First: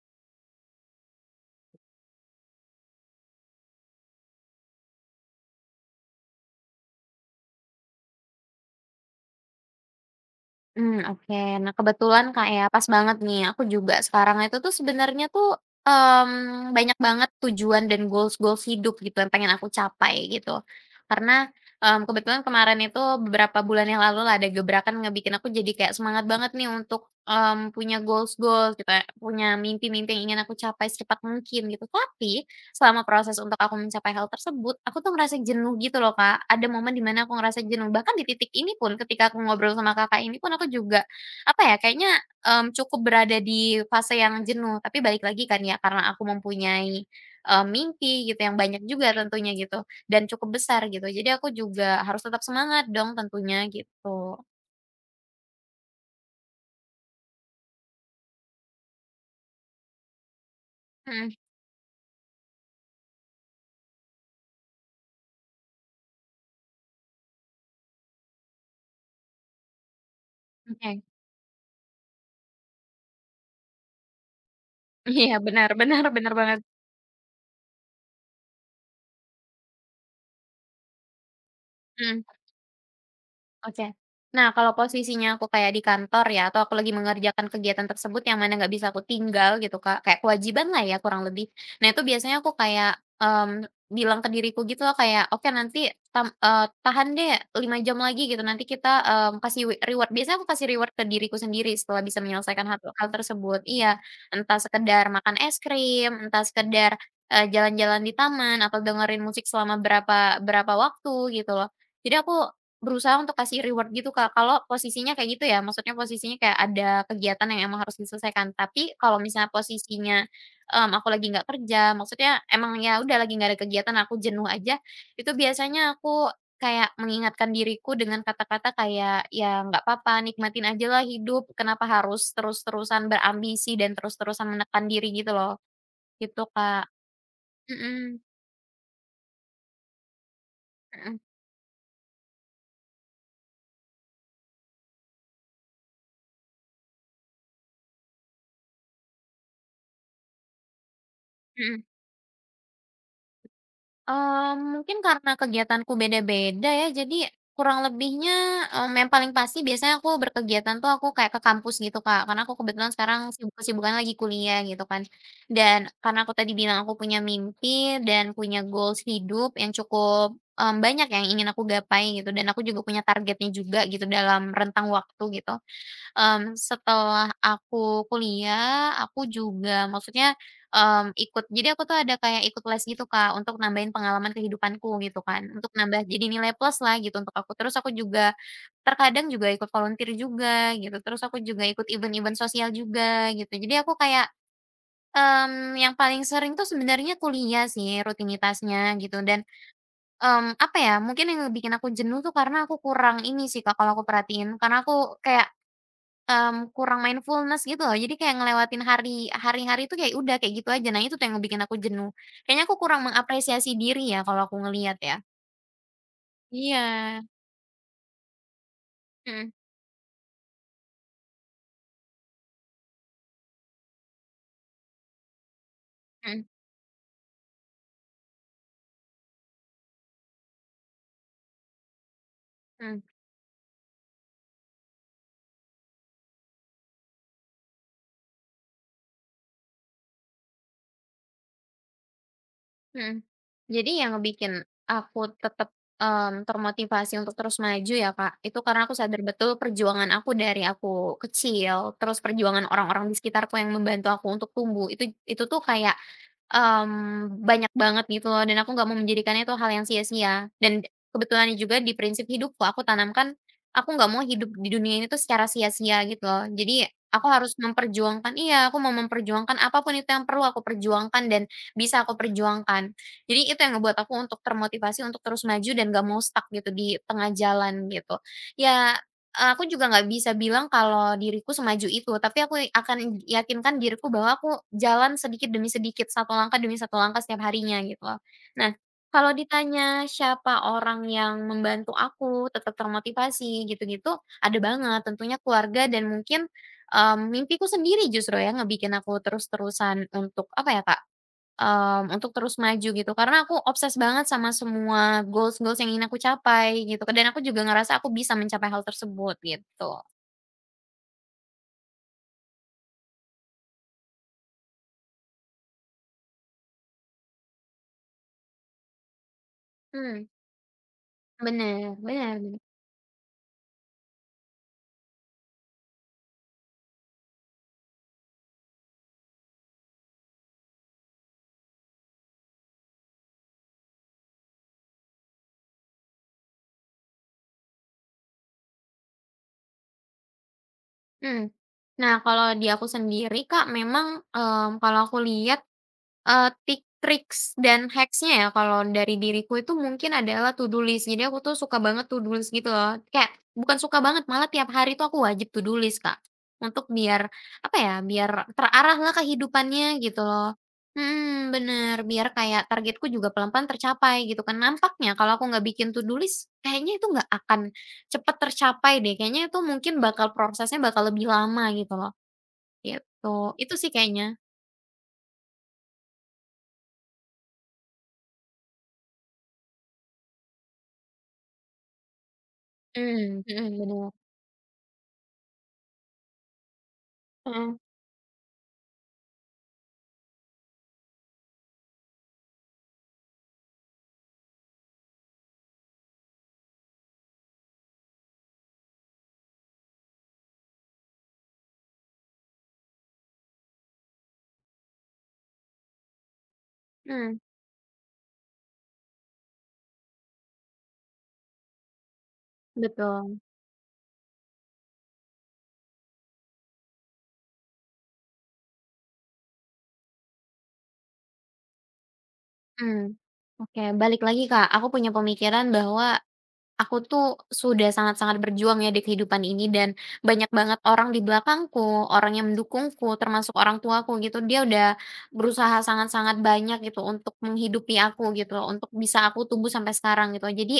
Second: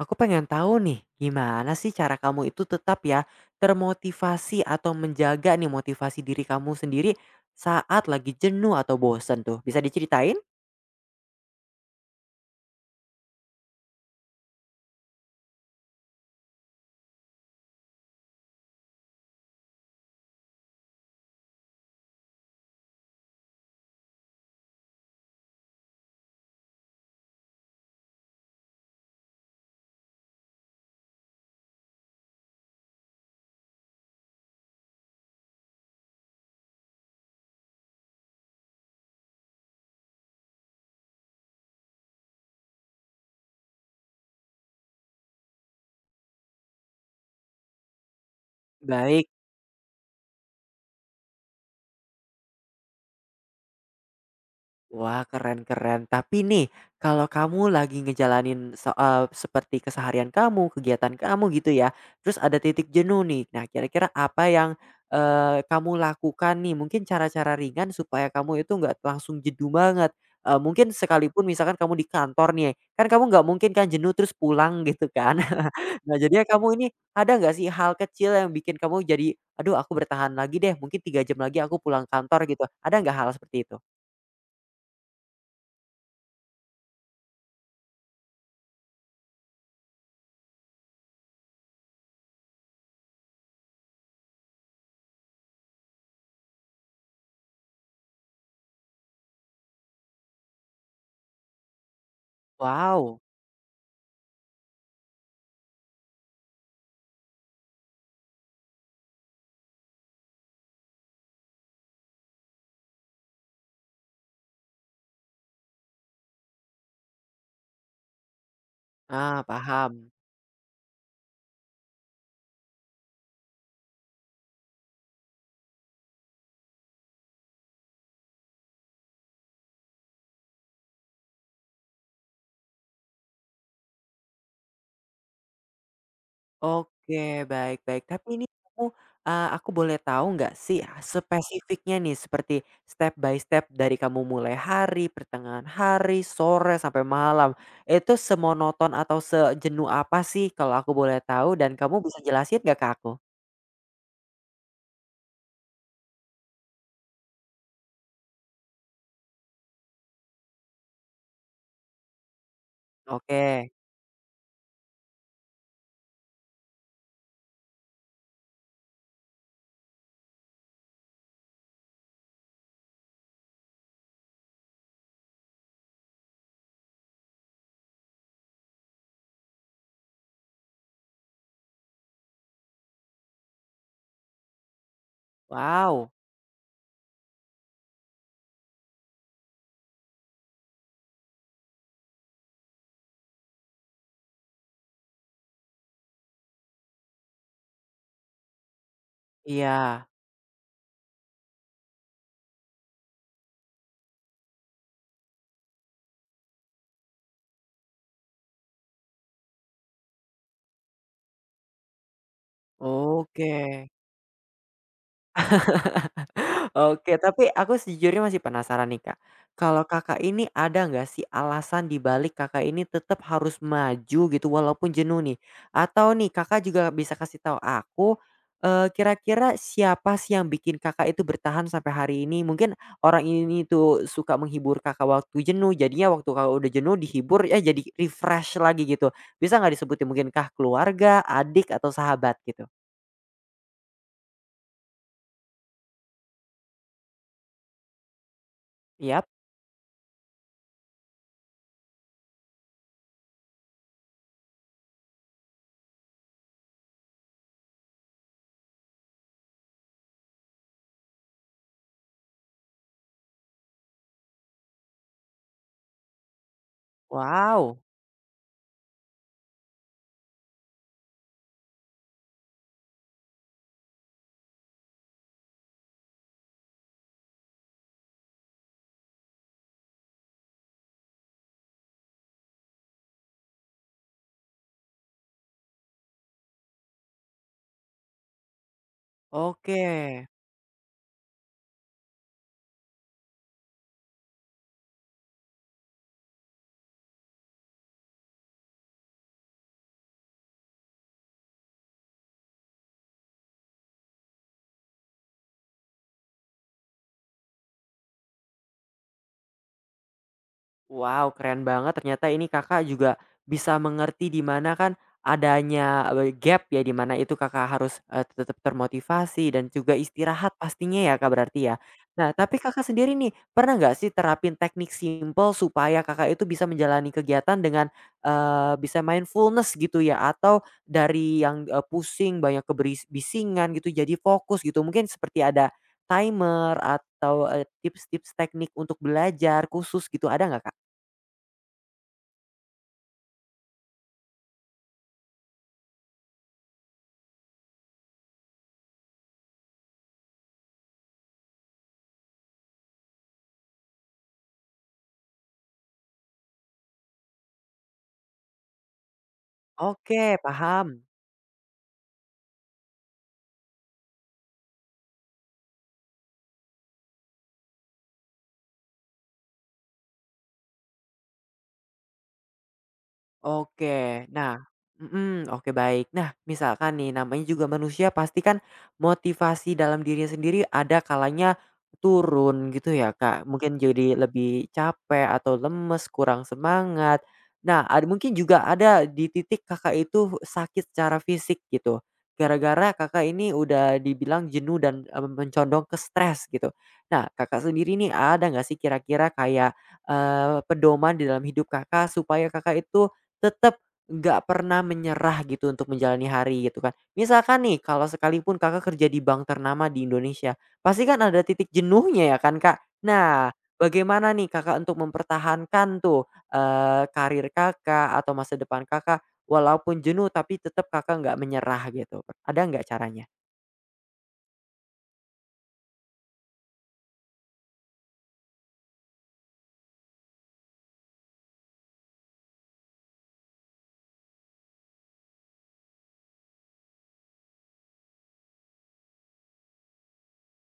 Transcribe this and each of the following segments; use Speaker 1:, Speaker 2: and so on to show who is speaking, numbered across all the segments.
Speaker 1: Aku pengen tahu nih, gimana sih cara kamu itu tetap ya termotivasi atau menjaga nih motivasi diri kamu sendiri saat lagi jenuh atau bosen tuh? Bisa diceritain?
Speaker 2: Oke. Nah, kebetulan, Kak, ya, pas banget nih, aku juga sekarang itu tuh sebenarnya tuh, banyak banget tujuan dan goals-goals hidup gitu yang pengen aku capai gitu. Karena, kebetulan kemarin itu beberapa bulan yang lalu lah ada gebrakan ngebikin aku jadi kayak semangat banget nih untuk, punya goals-goals gitu ya, punya mimpi-mimpi yang ingin aku capai secepat mungkin gitu. Tapi, selama proses untuk aku mencapai hal tersebut, aku tuh ngerasa jenuh gitu loh, Kak. Ada momen di mana aku ngerasa jenuh, bahkan di titik ini pun ketika aku ngobrol sama Kakak ini pun aku juga, apa ya, kayaknya, cukup berada di fase yang jenuh. Tapi balik lagi kan ya, karena aku mempunyai, mimpi gitu yang banyak juga
Speaker 1: Baik.
Speaker 2: tentunya gitu, dan cukup besar gitu. Jadi aku juga harus tetap semangat dong tentunya gitu.
Speaker 1: Wah, keren keren. Tapi nih, kalau kamu lagi ngejalanin seperti keseharian kamu, kegiatan
Speaker 2: Mhm,
Speaker 1: kamu gitu ya, terus ada titik jenuh nih. Nah, kira-kira apa yang, kamu lakukan nih? Mungkin cara-cara ringan supaya kamu itu nggak langsung jenuh banget. Eee, mungkin
Speaker 2: oke.
Speaker 1: sekalipun misalkan kamu di kantor nih, kan kamu nggak mungkin kan jenuh terus pulang gitu
Speaker 2: Iya,
Speaker 1: kan.
Speaker 2: benar benar
Speaker 1: Nah,
Speaker 2: benar
Speaker 1: jadinya
Speaker 2: banget.
Speaker 1: kamu ini ada nggak sih hal kecil yang bikin kamu jadi, "Aduh aku bertahan lagi deh, mungkin 3 jam lagi aku pulang
Speaker 2: Mhm.
Speaker 1: kantor," gitu. Ada nggak hal seperti itu?
Speaker 2: Oke. Nah, kalau posisinya aku kayak di kantor ya, atau aku lagi mengerjakan kegiatan tersebut yang mana nggak bisa aku tinggal gitu, Kak. Kayak kewajiban lah ya kurang lebih. Nah, itu biasanya aku kayak, bilang ke diriku gitu loh kayak, "Oke nanti tahan deh 5 jam lagi gitu, nanti kita, kasih we reward." Biasanya aku kasih reward ke diriku sendiri setelah bisa menyelesaikan hal hal
Speaker 1: Wow.
Speaker 2: tersebut. Iya, entah sekedar makan es krim, entah sekedar, jalan-jalan di taman, atau dengerin musik selama berapa berapa waktu gitu loh. Jadi aku berusaha untuk kasih reward gitu, Kak, kalau posisinya kayak gitu ya, maksudnya posisinya kayak ada kegiatan yang emang harus diselesaikan. Tapi kalau
Speaker 1: Ah,
Speaker 2: misalnya
Speaker 1: paham.
Speaker 2: posisinya, aku lagi nggak kerja, maksudnya emang ya udah lagi nggak ada kegiatan, aku jenuh aja, itu biasanya aku kayak mengingatkan diriku dengan kata-kata kayak, "Ya nggak papa, nikmatin ajalah hidup, kenapa harus terus-terusan berambisi dan terus-terusan menekan diri," gitu loh. Gitu, Kak.
Speaker 1: Oke, baik baik.
Speaker 2: Mhm,
Speaker 1: Tapi ini kamu, aku boleh tahu nggak sih ah,
Speaker 2: mhm,
Speaker 1: spesifiknya nih seperti step by step dari kamu mulai hari, pertengahan hari, sore, sampai malam. Itu semonoton atau sejenuh apa sih kalau aku boleh tahu dan
Speaker 2: mhm.
Speaker 1: kamu bisa jelasin nggak ke aku?
Speaker 2: Mungkin karena kegiatanku beda-beda ya, jadi kurang lebihnya, yang paling pasti biasanya aku berkegiatan tuh aku kayak ke kampus gitu, Kak. Karena aku kebetulan sekarang
Speaker 1: Oke.
Speaker 2: sibuk-kesibukannya lagi kuliah gitu kan. Dan karena aku tadi bilang aku punya mimpi dan punya goals hidup yang cukup, banyak yang ingin aku gapai gitu dan aku juga punya targetnya juga gitu dalam rentang waktu gitu. Setelah aku kuliah, aku juga maksudnya, ikut jadi aku tuh ada kayak ikut les gitu Kak, untuk nambahin pengalaman kehidupanku gitu kan, untuk nambah
Speaker 1: Wow.
Speaker 2: jadi nilai plus lah gitu untuk aku. Terus aku juga terkadang juga ikut volunteer juga gitu, terus aku juga ikut event-event sosial juga gitu. Jadi aku kayak, yang paling sering tuh sebenarnya kuliah sih rutinitasnya gitu dan,
Speaker 1: Iya.
Speaker 2: apa ya, mungkin yang bikin aku jenuh tuh karena aku kurang ini sih Kak, kalau aku perhatiin, karena aku kayak kurang mindfulness gitu loh, jadi kayak ngelewatin hari-hari itu kayak udah kayak gitu aja. Nah, itu tuh yang bikin aku jenuh. Kayaknya aku kurang
Speaker 1: Oke.
Speaker 2: mengapresiasi diri ya kalau aku ngelihat ya. Iya,
Speaker 1: Oke, tapi aku sejujurnya masih penasaran nih, Kak.
Speaker 2: mhm
Speaker 1: Kalau Kakak ini ada nggak sih alasan di balik Kakak ini tetap harus maju gitu walaupun jenuh nih? Atau nih
Speaker 2: mhm
Speaker 1: Kakak juga bisa kasih tahu aku, kira-kira siapa sih yang bikin Kakak itu bertahan sampai hari ini? Mungkin
Speaker 2: mhm
Speaker 1: orang ini tuh suka menghibur Kakak waktu jenuh, jadinya waktu Kakak udah jenuh dihibur, ya jadi refresh lagi gitu. Bisa nggak disebutin mungkin kah keluarga, adik, atau sahabat gitu?
Speaker 2: mhm. Jadi yang ngebikin aku tetap, termotivasi untuk terus maju ya, Kak, itu karena aku sadar
Speaker 1: Yap.
Speaker 2: betul perjuangan aku dari aku kecil, terus perjuangan orang-orang di sekitarku yang membantu aku untuk tumbuh, itu tuh kayak banyak banget gitu loh dan aku nggak mau menjadikannya itu hal yang sia-sia dan kebetulannya juga di prinsip hidupku aku tanamkan, aku nggak mau hidup di dunia ini tuh secara sia-sia gitu loh. Jadi aku harus
Speaker 1: Wow,
Speaker 2: memperjuangkan iya, aku mau memperjuangkan apa pun itu yang perlu aku perjuangkan dan bisa aku perjuangkan. Jadi itu yang ngebuat aku untuk termotivasi untuk terus maju dan nggak mau stuck gitu di tengah jalan gitu. Ya, aku juga nggak bisa bilang kalau diriku semaju itu, tapi aku akan yakinkan diriku bahwa aku jalan sedikit demi sedikit, satu langkah demi satu langkah setiap harinya gitu loh. Nah, kalau
Speaker 1: oke.
Speaker 2: ditanya siapa orang yang membantu aku tetap termotivasi gitu-gitu, ada banget, tentunya keluarga dan mungkin, mimpiku sendiri justru ya ngebikin aku terus-terusan untuk apa ya Kak, untuk terus maju gitu karena aku obses banget sama semua goals-goals yang ingin aku capai gitu kan dan aku juga ngerasa aku bisa mencapai hal tersebut gitu.
Speaker 1: Wow, keren banget ternyata ini Kakak juga bisa mengerti di mana kan adanya, gap ya, di mana itu Kakak harus, tetap termotivasi dan juga
Speaker 2: Mhm,
Speaker 1: istirahat pastinya ya, Kak, berarti ya.
Speaker 2: bener bener
Speaker 1: Nah, tapi
Speaker 2: bener,
Speaker 1: Kakak sendiri nih, pernah nggak sih terapin teknik simple supaya Kakak itu bisa menjalani kegiatan dengan, bisa mindfulness gitu ya, atau dari yang, pusing banyak kebisingan gitu jadi fokus gitu, mungkin seperti ada timer atau, tips-tips teknik untuk belajar khusus gitu, ada nggak, Kak?
Speaker 2: mhm. Nah kalau di aku sendiri Kak memang, kalau aku lihat tik triks dan hacksnya ya kalau dari diriku itu mungkin adalah to do list. Jadi aku tuh suka banget to do list gitu loh. Kayak bukan suka banget, malah tiap hari tuh aku wajib to do list, Kak. Untuk biar, apa ya, biar terarah lah kehidupannya gitu
Speaker 1: Oke,
Speaker 2: loh.
Speaker 1: paham.
Speaker 2: Hmm bener, biar kayak targetku juga pelan-pelan tercapai gitu kan. Nampaknya kalau aku nggak bikin to do list, kayaknya itu nggak akan cepet tercapai deh. Kayaknya itu mungkin bakal prosesnya bakal lebih lama gitu loh, gitu. Itu sih
Speaker 1: Oke.
Speaker 2: kayaknya.
Speaker 1: Nah mhm, oke baik. Nah, misalkan nih namanya juga manusia pasti kan motivasi dalam dirinya sendiri ada kalanya turun gitu ya,
Speaker 2: Hmm
Speaker 1: Kak.
Speaker 2: mhm,
Speaker 1: Mungkin
Speaker 2: bener.
Speaker 1: jadi lebih capek atau lemes, kurang semangat.
Speaker 2: Mhm.
Speaker 1: Nah, mungkin juga ada di titik Kakak itu sakit secara fisik gitu, gara-gara Kakak ini udah dibilang jenuh dan, mencondong ke stres gitu. Nah, Kakak sendiri nih ada nggak sih kira-kira kayak, pedoman di dalam hidup Kakak supaya Kakak itu tetap nggak pernah menyerah gitu untuk menjalani hari gitu kan.
Speaker 2: Hmm
Speaker 1: Misalkan nih kalau sekalipun Kakak kerja di bank ternama di Indonesia, pasti kan ada titik jenuhnya ya kan, Kak.
Speaker 2: betul,
Speaker 1: Nah, bagaimana nih Kakak untuk mempertahankan tuh, karir Kakak atau masa depan Kakak walaupun jenuh tapi tetap Kakak nggak menyerah gitu? Ada nggak
Speaker 2: hmm
Speaker 1: caranya?
Speaker 2: oke, balik lagi, Kak, aku punya pemikiran bahwa aku tuh sudah sangat-sangat berjuang ya di kehidupan ini dan banyak banget orang di belakangku, orang yang mendukungku, termasuk orang tuaku gitu, dia udah berusaha sangat-sangat banyak gitu untuk menghidupi aku gitu, untuk bisa aku tumbuh sampai sekarang gitu. Jadi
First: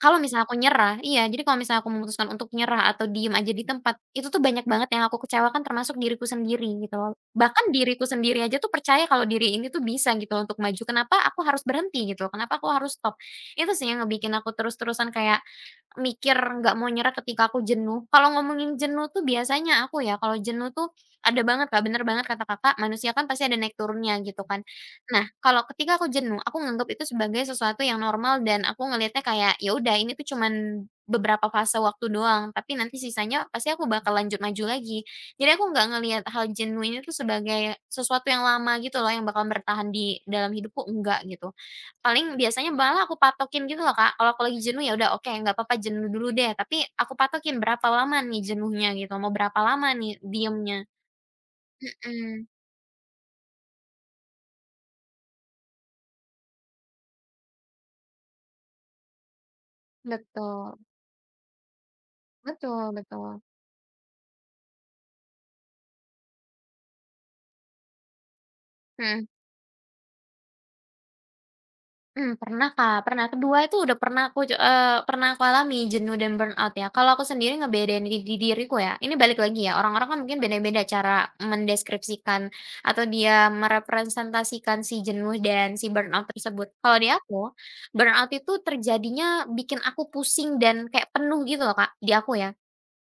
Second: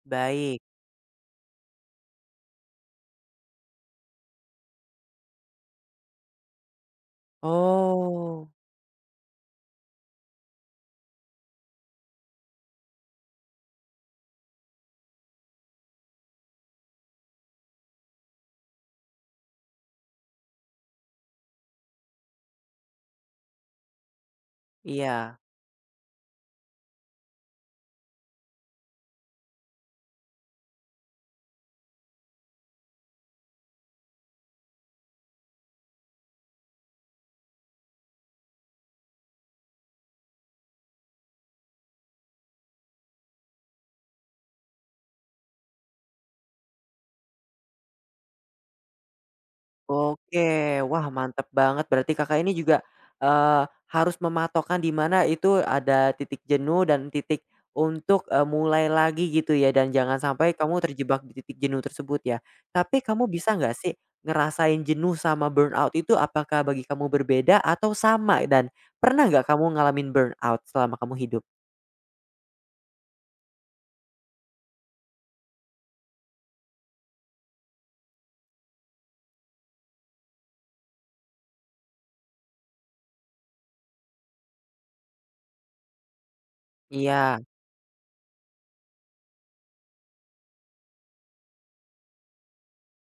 Speaker 2: kalau misalnya aku
Speaker 1: Baik.
Speaker 2: nyerah iya, jadi kalau misalnya aku memutuskan untuk nyerah atau diem aja di tempat, itu tuh banyak banget yang aku kecewakan termasuk diriku sendiri gitu loh. Bahkan diriku sendiri
Speaker 1: Oh,
Speaker 2: aja tuh percaya kalau diri ini tuh bisa gitu loh untuk maju, kenapa aku harus berhenti gitu, loh? Kenapa aku harus stop. Itu sih yang ngebikin aku terus-terusan kayak mikir nggak mau nyerah ketika aku jenuh. Kalau ngomongin jenuh tuh biasanya aku ya, kalau jenuh tuh ada banget Kak, bener banget kata Kakak, manusia kan pasti ada naik turunnya gitu kan. Nah,
Speaker 1: iya.
Speaker 2: kalau ketika aku jenuh, aku nganggap itu sebagai sesuatu yang normal dan aku ngelihatnya kayak, ya udah ini tuh cuman beberapa fase waktu doang, tapi nanti sisanya pasti aku bakal lanjut maju lagi. Jadi aku nggak ngelihat hal jenuh ini tuh sebagai sesuatu yang lama gitu loh, yang bakal bertahan di dalam hidupku, enggak gitu. Paling biasanya malah aku patokin gitu loh, Kak. Kalau aku lagi jenuh ya udah oke, nggak apa-apa jenuh dulu deh, tapi aku patokin berapa lama nih jenuhnya gitu, mau berapa lama nih
Speaker 1: Oke,
Speaker 2: diemnya.
Speaker 1: wah mantep banget berarti Kakak
Speaker 2: Mhm.
Speaker 1: ini juga, harus mematokkan di mana itu ada titik jenuh dan titik untuk, mulai lagi gitu ya dan jangan sampai
Speaker 2: Betul,
Speaker 1: kamu terjebak di titik jenuh tersebut ya.
Speaker 2: betul
Speaker 1: Tapi kamu
Speaker 2: betul.
Speaker 1: bisa nggak sih ngerasain jenuh sama burnout itu apakah bagi kamu berbeda atau sama? Dan
Speaker 2: Mhm.
Speaker 1: pernah nggak kamu ngalamin burnout selama kamu hidup?
Speaker 2: Pernah Kak, pernah. Kedua itu udah pernah aku pernah aku alami jenuh dan burnout ya. Kalau aku sendiri ngebedain di diriku ya, ini balik lagi ya, orang-orang kan mungkin beda-beda cara mendeskripsikan atau dia merepresentasikan si jenuh dan si burnout tersebut. Kalau di
Speaker 1: Iya,
Speaker 2: aku, burnout itu terjadinya bikin aku pusing dan kayak penuh gitu loh Kak, di aku ya,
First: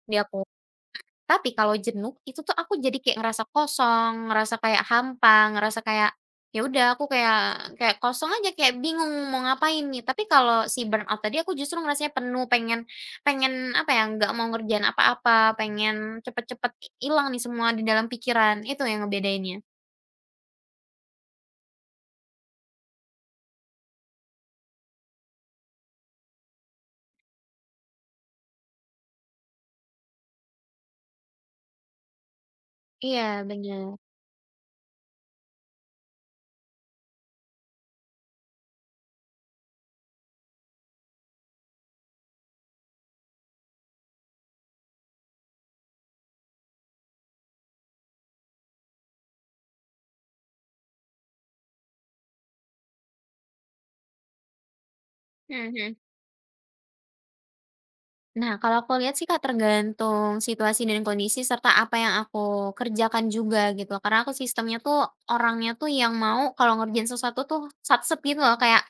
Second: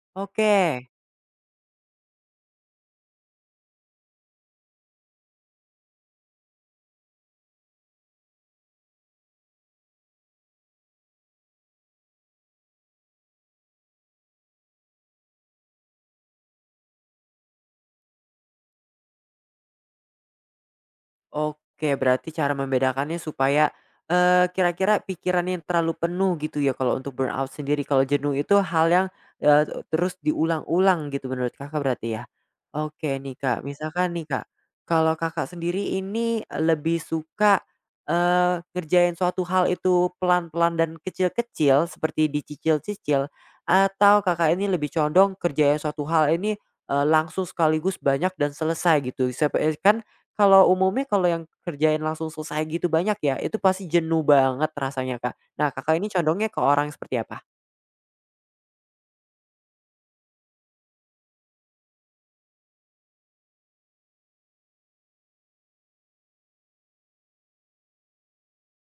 Speaker 2: di aku.
Speaker 1: oke.
Speaker 2: Tapi kalau jenuh, itu tuh aku jadi kayak ngerasa kosong, ngerasa kayak hampa, ngerasa kayak, ya udah aku kayak kayak kosong aja, kayak bingung mau ngapain nih. Tapi kalau si burnout tadi aku justru ngerasanya penuh, pengen pengen apa ya, nggak mau ngerjain apa-apa, pengen cepet-cepet hilang nih semua di dalam pikiran. Itu yang ngebedainnya.
Speaker 1: Oke, berarti cara membedakannya supaya, kira-kira pikirannya yang terlalu penuh gitu ya kalau untuk burnout sendiri, kalau jenuh itu hal yang, eee, terus diulang-ulang gitu menurut Kakak berarti ya? Oke nih
Speaker 2: Iya,
Speaker 1: Kak,
Speaker 2: bener.
Speaker 1: misalkan nih Kak, kalau Kakak sendiri ini lebih suka, ngerjain suatu hal itu pelan-pelan dan kecil-kecil seperti dicicil-cicil, atau Kakak ini lebih condong kerjain suatu hal ini, langsung sekaligus banyak dan selesai gitu? Kan kalau umumnya kalau yang kerjain langsung selesai gitu banyak ya, itu pasti jenuh banget rasanya, Kak. Nah,
Speaker 2: Mhm.
Speaker 1: Kakak ini condongnya ke orang yang seperti apa?
Speaker 2: Nah, kalau aku lihat sih Kak, tergantung situasi dan kondisi serta apa yang aku kerjakan juga gitu. Karena aku sistemnya tuh orangnya tuh yang mau kalau ngerjain sesuatu tuh sat-set gitu loh, kayak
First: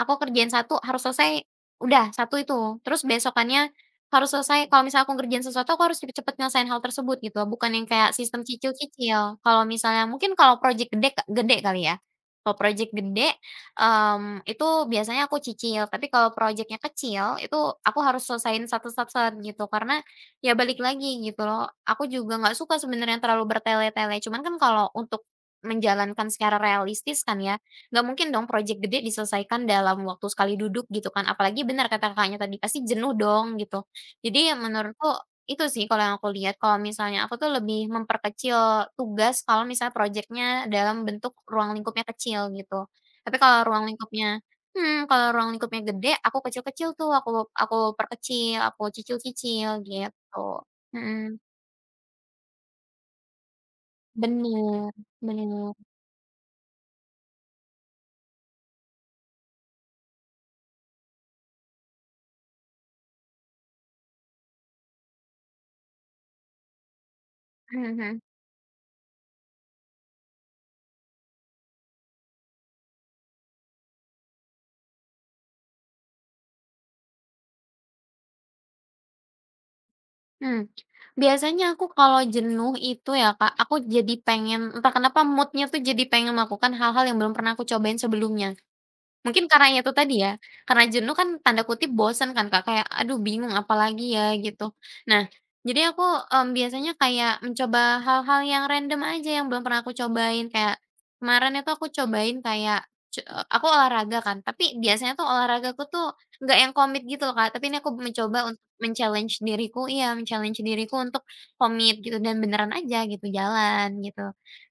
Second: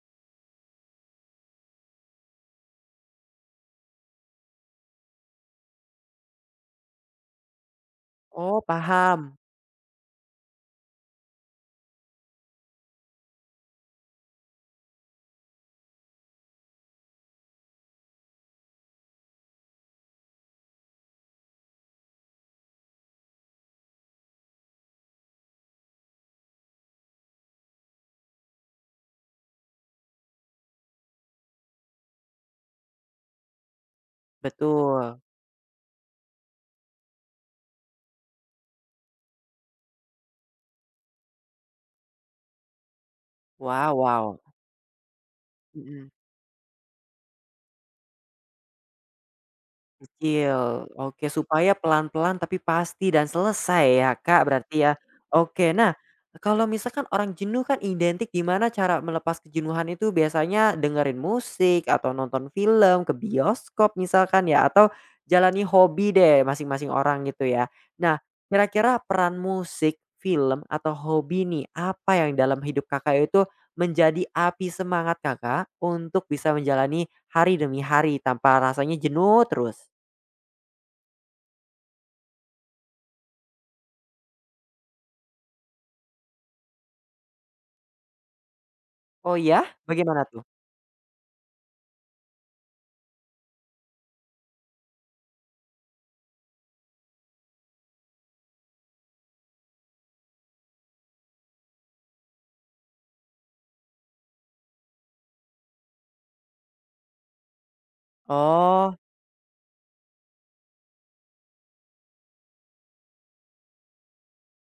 Speaker 2: aku kerjain satu harus selesai, udah satu itu. Terus besokannya harus selesai kalau misalnya aku ngerjain sesuatu, aku harus cepet-cepet nyelesain hal tersebut gitu, bukan yang kayak sistem
Speaker 1: Oh, paham.
Speaker 2: cicil-cicil. Kalau misalnya mungkin kalau project gede gede kali ya. Kalau project gede, itu biasanya aku cicil, tapi kalau project kecil, itu aku harus selesain satu sat gitu. Karena ya balik lagi gitu loh, aku juga nggak suka sebenarnya terlalu bertele-tele, cuman kan kalau untuk menjalankan secara realistis kan ya, nggak mungkin dong project gede diselesaikan dalam waktu sekali duduk gitu kan, apalagi benar kata Kakaknya tadi, pasti jenuh dong gitu. Jadi menurutku
Speaker 1: Betul.
Speaker 2: itu sih kalau yang aku lihat, kalau misalnya aku tuh lebih memperkecil tugas kalau misalnya projectnya dalam bentuk ruang lingkupnya kecil gitu. Tapi kalau ruang
Speaker 1: Wow
Speaker 2: lingkupnya
Speaker 1: wow.
Speaker 2: hmm kalau ruang lingkupnya gede,
Speaker 1: Mhm.
Speaker 2: aku kecil-kecil tuh, aku perkecil, aku cicil-cicil gitu.
Speaker 1: Kecil, oke,
Speaker 2: Mhm,
Speaker 1: supaya pelan-pelan tapi pasti dan selesai ya, Kak, berarti
Speaker 2: bener
Speaker 1: ya.
Speaker 2: bener,
Speaker 1: Oke, nah, kalau misalkan orang jenuh kan identik gimana cara melepas kejenuhan itu biasanya dengerin musik atau nonton film, ke bioskop misalkan ya, atau jalani hobi deh masing-masing orang gitu ya. Nah, kira-kira peran musik, film, atau hobi nih, apa yang dalam hidup Kakak itu menjadi api semangat Kakak untuk bisa menjalani hari demi hari tanpa rasanya jenuh terus?
Speaker 2: Hmm, biasanya aku kalau jenuh itu ya Kak, aku jadi pengen entah kenapa moodnya tuh jadi pengen melakukan hal-hal yang belum pernah aku cobain sebelumnya.
Speaker 1: Oh
Speaker 2: Mungkin
Speaker 1: iya?
Speaker 2: karena ya itu tadi
Speaker 1: Bagaimana
Speaker 2: ya,
Speaker 1: tuh?
Speaker 2: karena jenuh kan tanda kutip bosan kan Kak, kayak, "Aduh bingung apalagi ya," gitu. Nah, jadi aku, biasanya kayak mencoba hal-hal yang random aja yang belum pernah aku cobain, kayak kemarin itu aku cobain kayak ce aku olahraga kan, tapi biasanya tuh olahragaku tuh nggak yang komit gitu loh Kak, tapi ini aku mencoba untuk
Speaker 1: Oh,
Speaker 2: men-challenge diriku iya men-challenge diriku untuk komit gitu dan beneran aja gitu, jalan gitu.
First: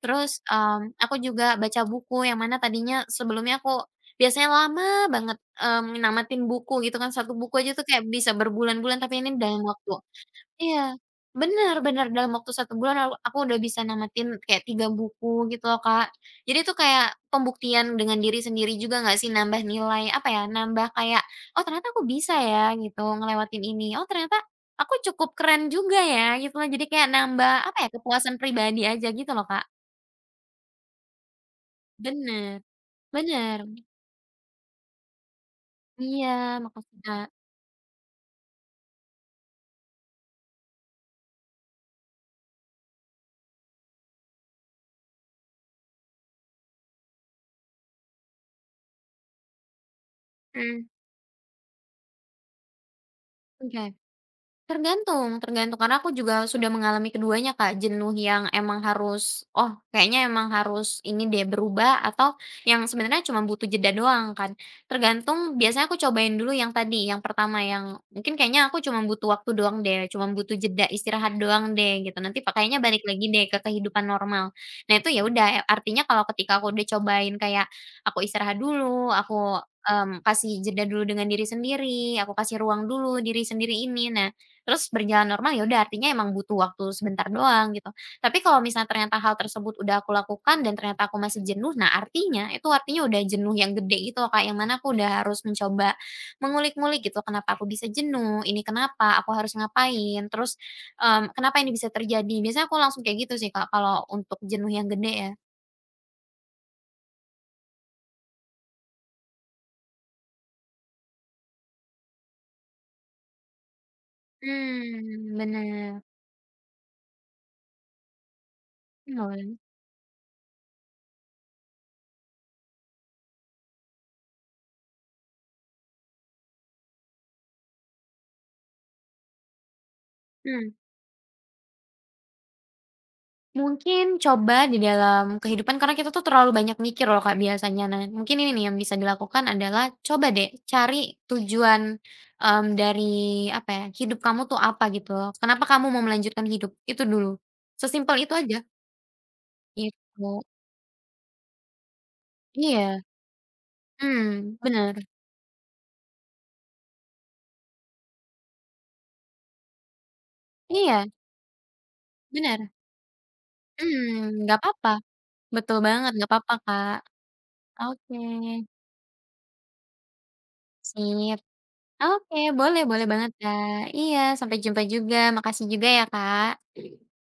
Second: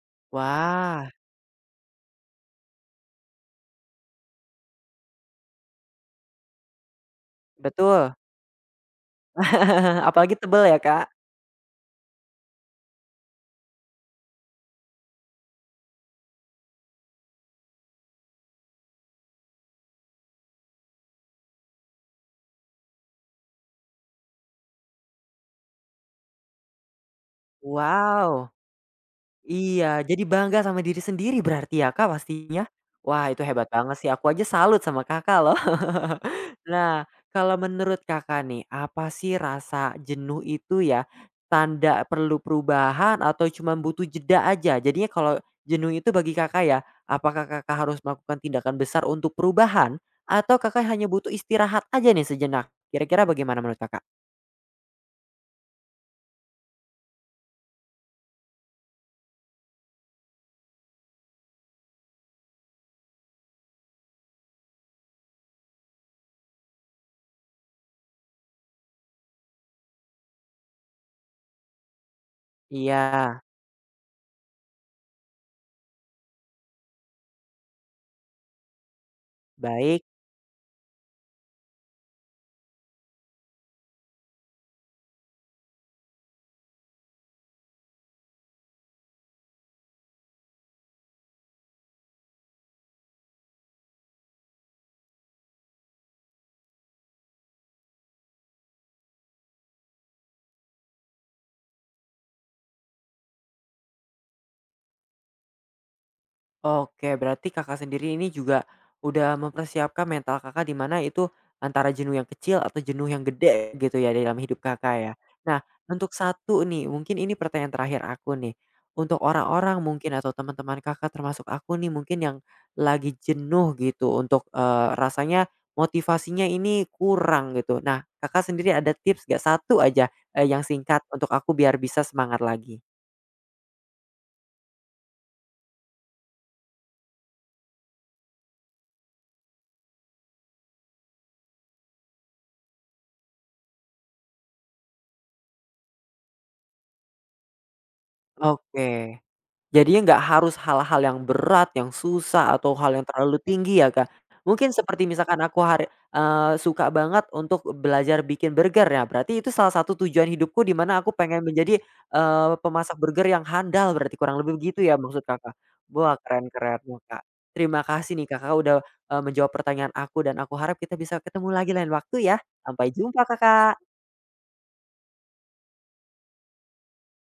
Speaker 2: Terus,
Speaker 1: wah,
Speaker 2: aku juga baca buku yang mana tadinya sebelumnya aku biasanya lama banget, nyamatin buku gitu kan, satu buku aja tuh kayak
Speaker 1: betul.
Speaker 2: bisa berbulan-bulan, tapi ini dalam waktu
Speaker 1: Apalagi tebel
Speaker 2: iya,
Speaker 1: ya, Kak.
Speaker 2: bener bener, dalam waktu 1 bulan aku udah bisa namatin kayak 3 buku gitu loh, Kak. Jadi itu kayak pembuktian dengan diri sendiri juga nggak sih, nambah nilai, apa ya, nambah kayak, "Oh ternyata aku bisa ya," gitu, "ngelewatin ini. Oh ternyata aku cukup keren juga ya," gitu loh. Jadi kayak nambah, apa ya, kepuasan
Speaker 1: Wow.
Speaker 2: pribadi aja gitu loh, Kak.
Speaker 1: Iya, jadi bangga sama diri sendiri berarti ya, Kak,
Speaker 2: Bener
Speaker 1: pastinya? Wah, itu
Speaker 2: bener.
Speaker 1: hebat banget sih, aku aja salut sama Kakak loh.
Speaker 2: Iya, makasih,
Speaker 1: Nah,
Speaker 2: Kak.
Speaker 1: kalau menurut Kakak nih, apa sih rasa jenuh itu ya, tanda perlu perubahan atau cuma butuh jeda aja? Jadinya kalau jenuh itu bagi Kakak ya, apakah Kakak harus melakukan tindakan besar untuk perubahan atau Kakak
Speaker 2: Mhm,
Speaker 1: hanya butuh istirahat aja nih sejenak? Kira-kira bagaimana menurut
Speaker 2: oke.
Speaker 1: Kakak?
Speaker 2: Tergantung tergantung, karena aku juga sudah mengalami keduanya, Kak. Jenuh yang emang harus, "Oh, kayaknya emang harus ini deh, berubah," atau yang sebenarnya cuma butuh jeda doang kan. Tergantung, biasanya aku cobain dulu yang tadi, yang pertama yang mungkin kayaknya aku cuma butuh waktu doang deh, cuma butuh jeda istirahat doang deh gitu, nanti pakainya
Speaker 1: Iya,
Speaker 2: balik lagi deh ke kehidupan normal. Nah itu ya udah, e, artinya kalau ketika aku udah cobain kayak aku istirahat dulu, aku,
Speaker 1: baik.
Speaker 2: kasih jeda dulu dengan diri sendiri, aku kasih ruang dulu diri sendiri ini, nah terus berjalan normal, ya udah artinya emang butuh waktu sebentar doang gitu. Tapi kalau misalnya ternyata hal tersebut udah aku lakukan dan ternyata aku masih jenuh, nah artinya itu artinya udah jenuh yang gede gitu loh Kak, yang mana aku udah harus mencoba mengulik-ngulik gitu, kenapa aku bisa jenuh, ini kenapa, aku harus ngapain, terus, kenapa ini bisa terjadi. Biasanya aku langsung kayak gitu sih Kak, kalau untuk jenuh yang gede ya.
Speaker 1: Oke, berarti Kakak sendiri ini juga udah mempersiapkan mental Kakak di mana itu antara jenuh yang kecil atau jenuh yang gede gitu ya dalam hidup Kakak ya. Nah,
Speaker 2: Bener.
Speaker 1: untuk satu nih, mungkin ini pertanyaan terakhir aku nih. Untuk
Speaker 2: Boleh.
Speaker 1: orang-orang mungkin atau teman-teman Kakak termasuk aku nih mungkin yang lagi jenuh gitu untuk eh, rasanya motivasinya ini kurang gitu. Nah, Kakak sendiri ada tips gak satu aja eh, yang
Speaker 2: Mmm.
Speaker 1: singkat untuk aku biar bisa semangat lagi.
Speaker 2: Mungkin coba di dalam kehidupan karena kita tuh terlalu banyak mikir loh Kak biasanya. Nah, mungkin ini nih yang bisa dilakukan adalah coba deh cari tujuan, dari apa ya, hidup kamu tuh apa gitu. Kenapa kamu mau melanjutkan hidup? Itu dulu. Sesimpel itu aja,
Speaker 1: Oke. Jadinya nggak
Speaker 2: gitu.
Speaker 1: harus hal-hal yang berat, yang susah, atau hal
Speaker 2: Iya,
Speaker 1: yang terlalu tinggi ya, Kak.
Speaker 2: hmm
Speaker 1: Mungkin
Speaker 2: benar.
Speaker 1: seperti misalkan aku hari suka banget untuk belajar bikin burger ya, berarti itu salah satu tujuan hidupku di mana
Speaker 2: Iya,
Speaker 1: aku pengen menjadi,
Speaker 2: benar
Speaker 1: pemasak burger yang handal berarti kurang
Speaker 2: hmm nggak
Speaker 1: lebih begitu
Speaker 2: apa-apa.
Speaker 1: ya maksud Kakak?
Speaker 2: Betul banget,
Speaker 1: Wah
Speaker 2: nggak
Speaker 1: keren
Speaker 2: apa-apa
Speaker 1: keren
Speaker 2: Kak.
Speaker 1: wah, Kak. Terima kasih
Speaker 2: Oke,
Speaker 1: nih Kakak udah, menjawab pertanyaan aku dan aku harap kita bisa
Speaker 2: sip.
Speaker 1: ketemu lagi lain waktu
Speaker 2: Oke,
Speaker 1: ya.
Speaker 2: boleh
Speaker 1: Sampai
Speaker 2: boleh
Speaker 1: jumpa
Speaker 2: banget Kak.
Speaker 1: Kakak.
Speaker 2: Iya, sampai jumpa juga. Makasih juga ya Kak.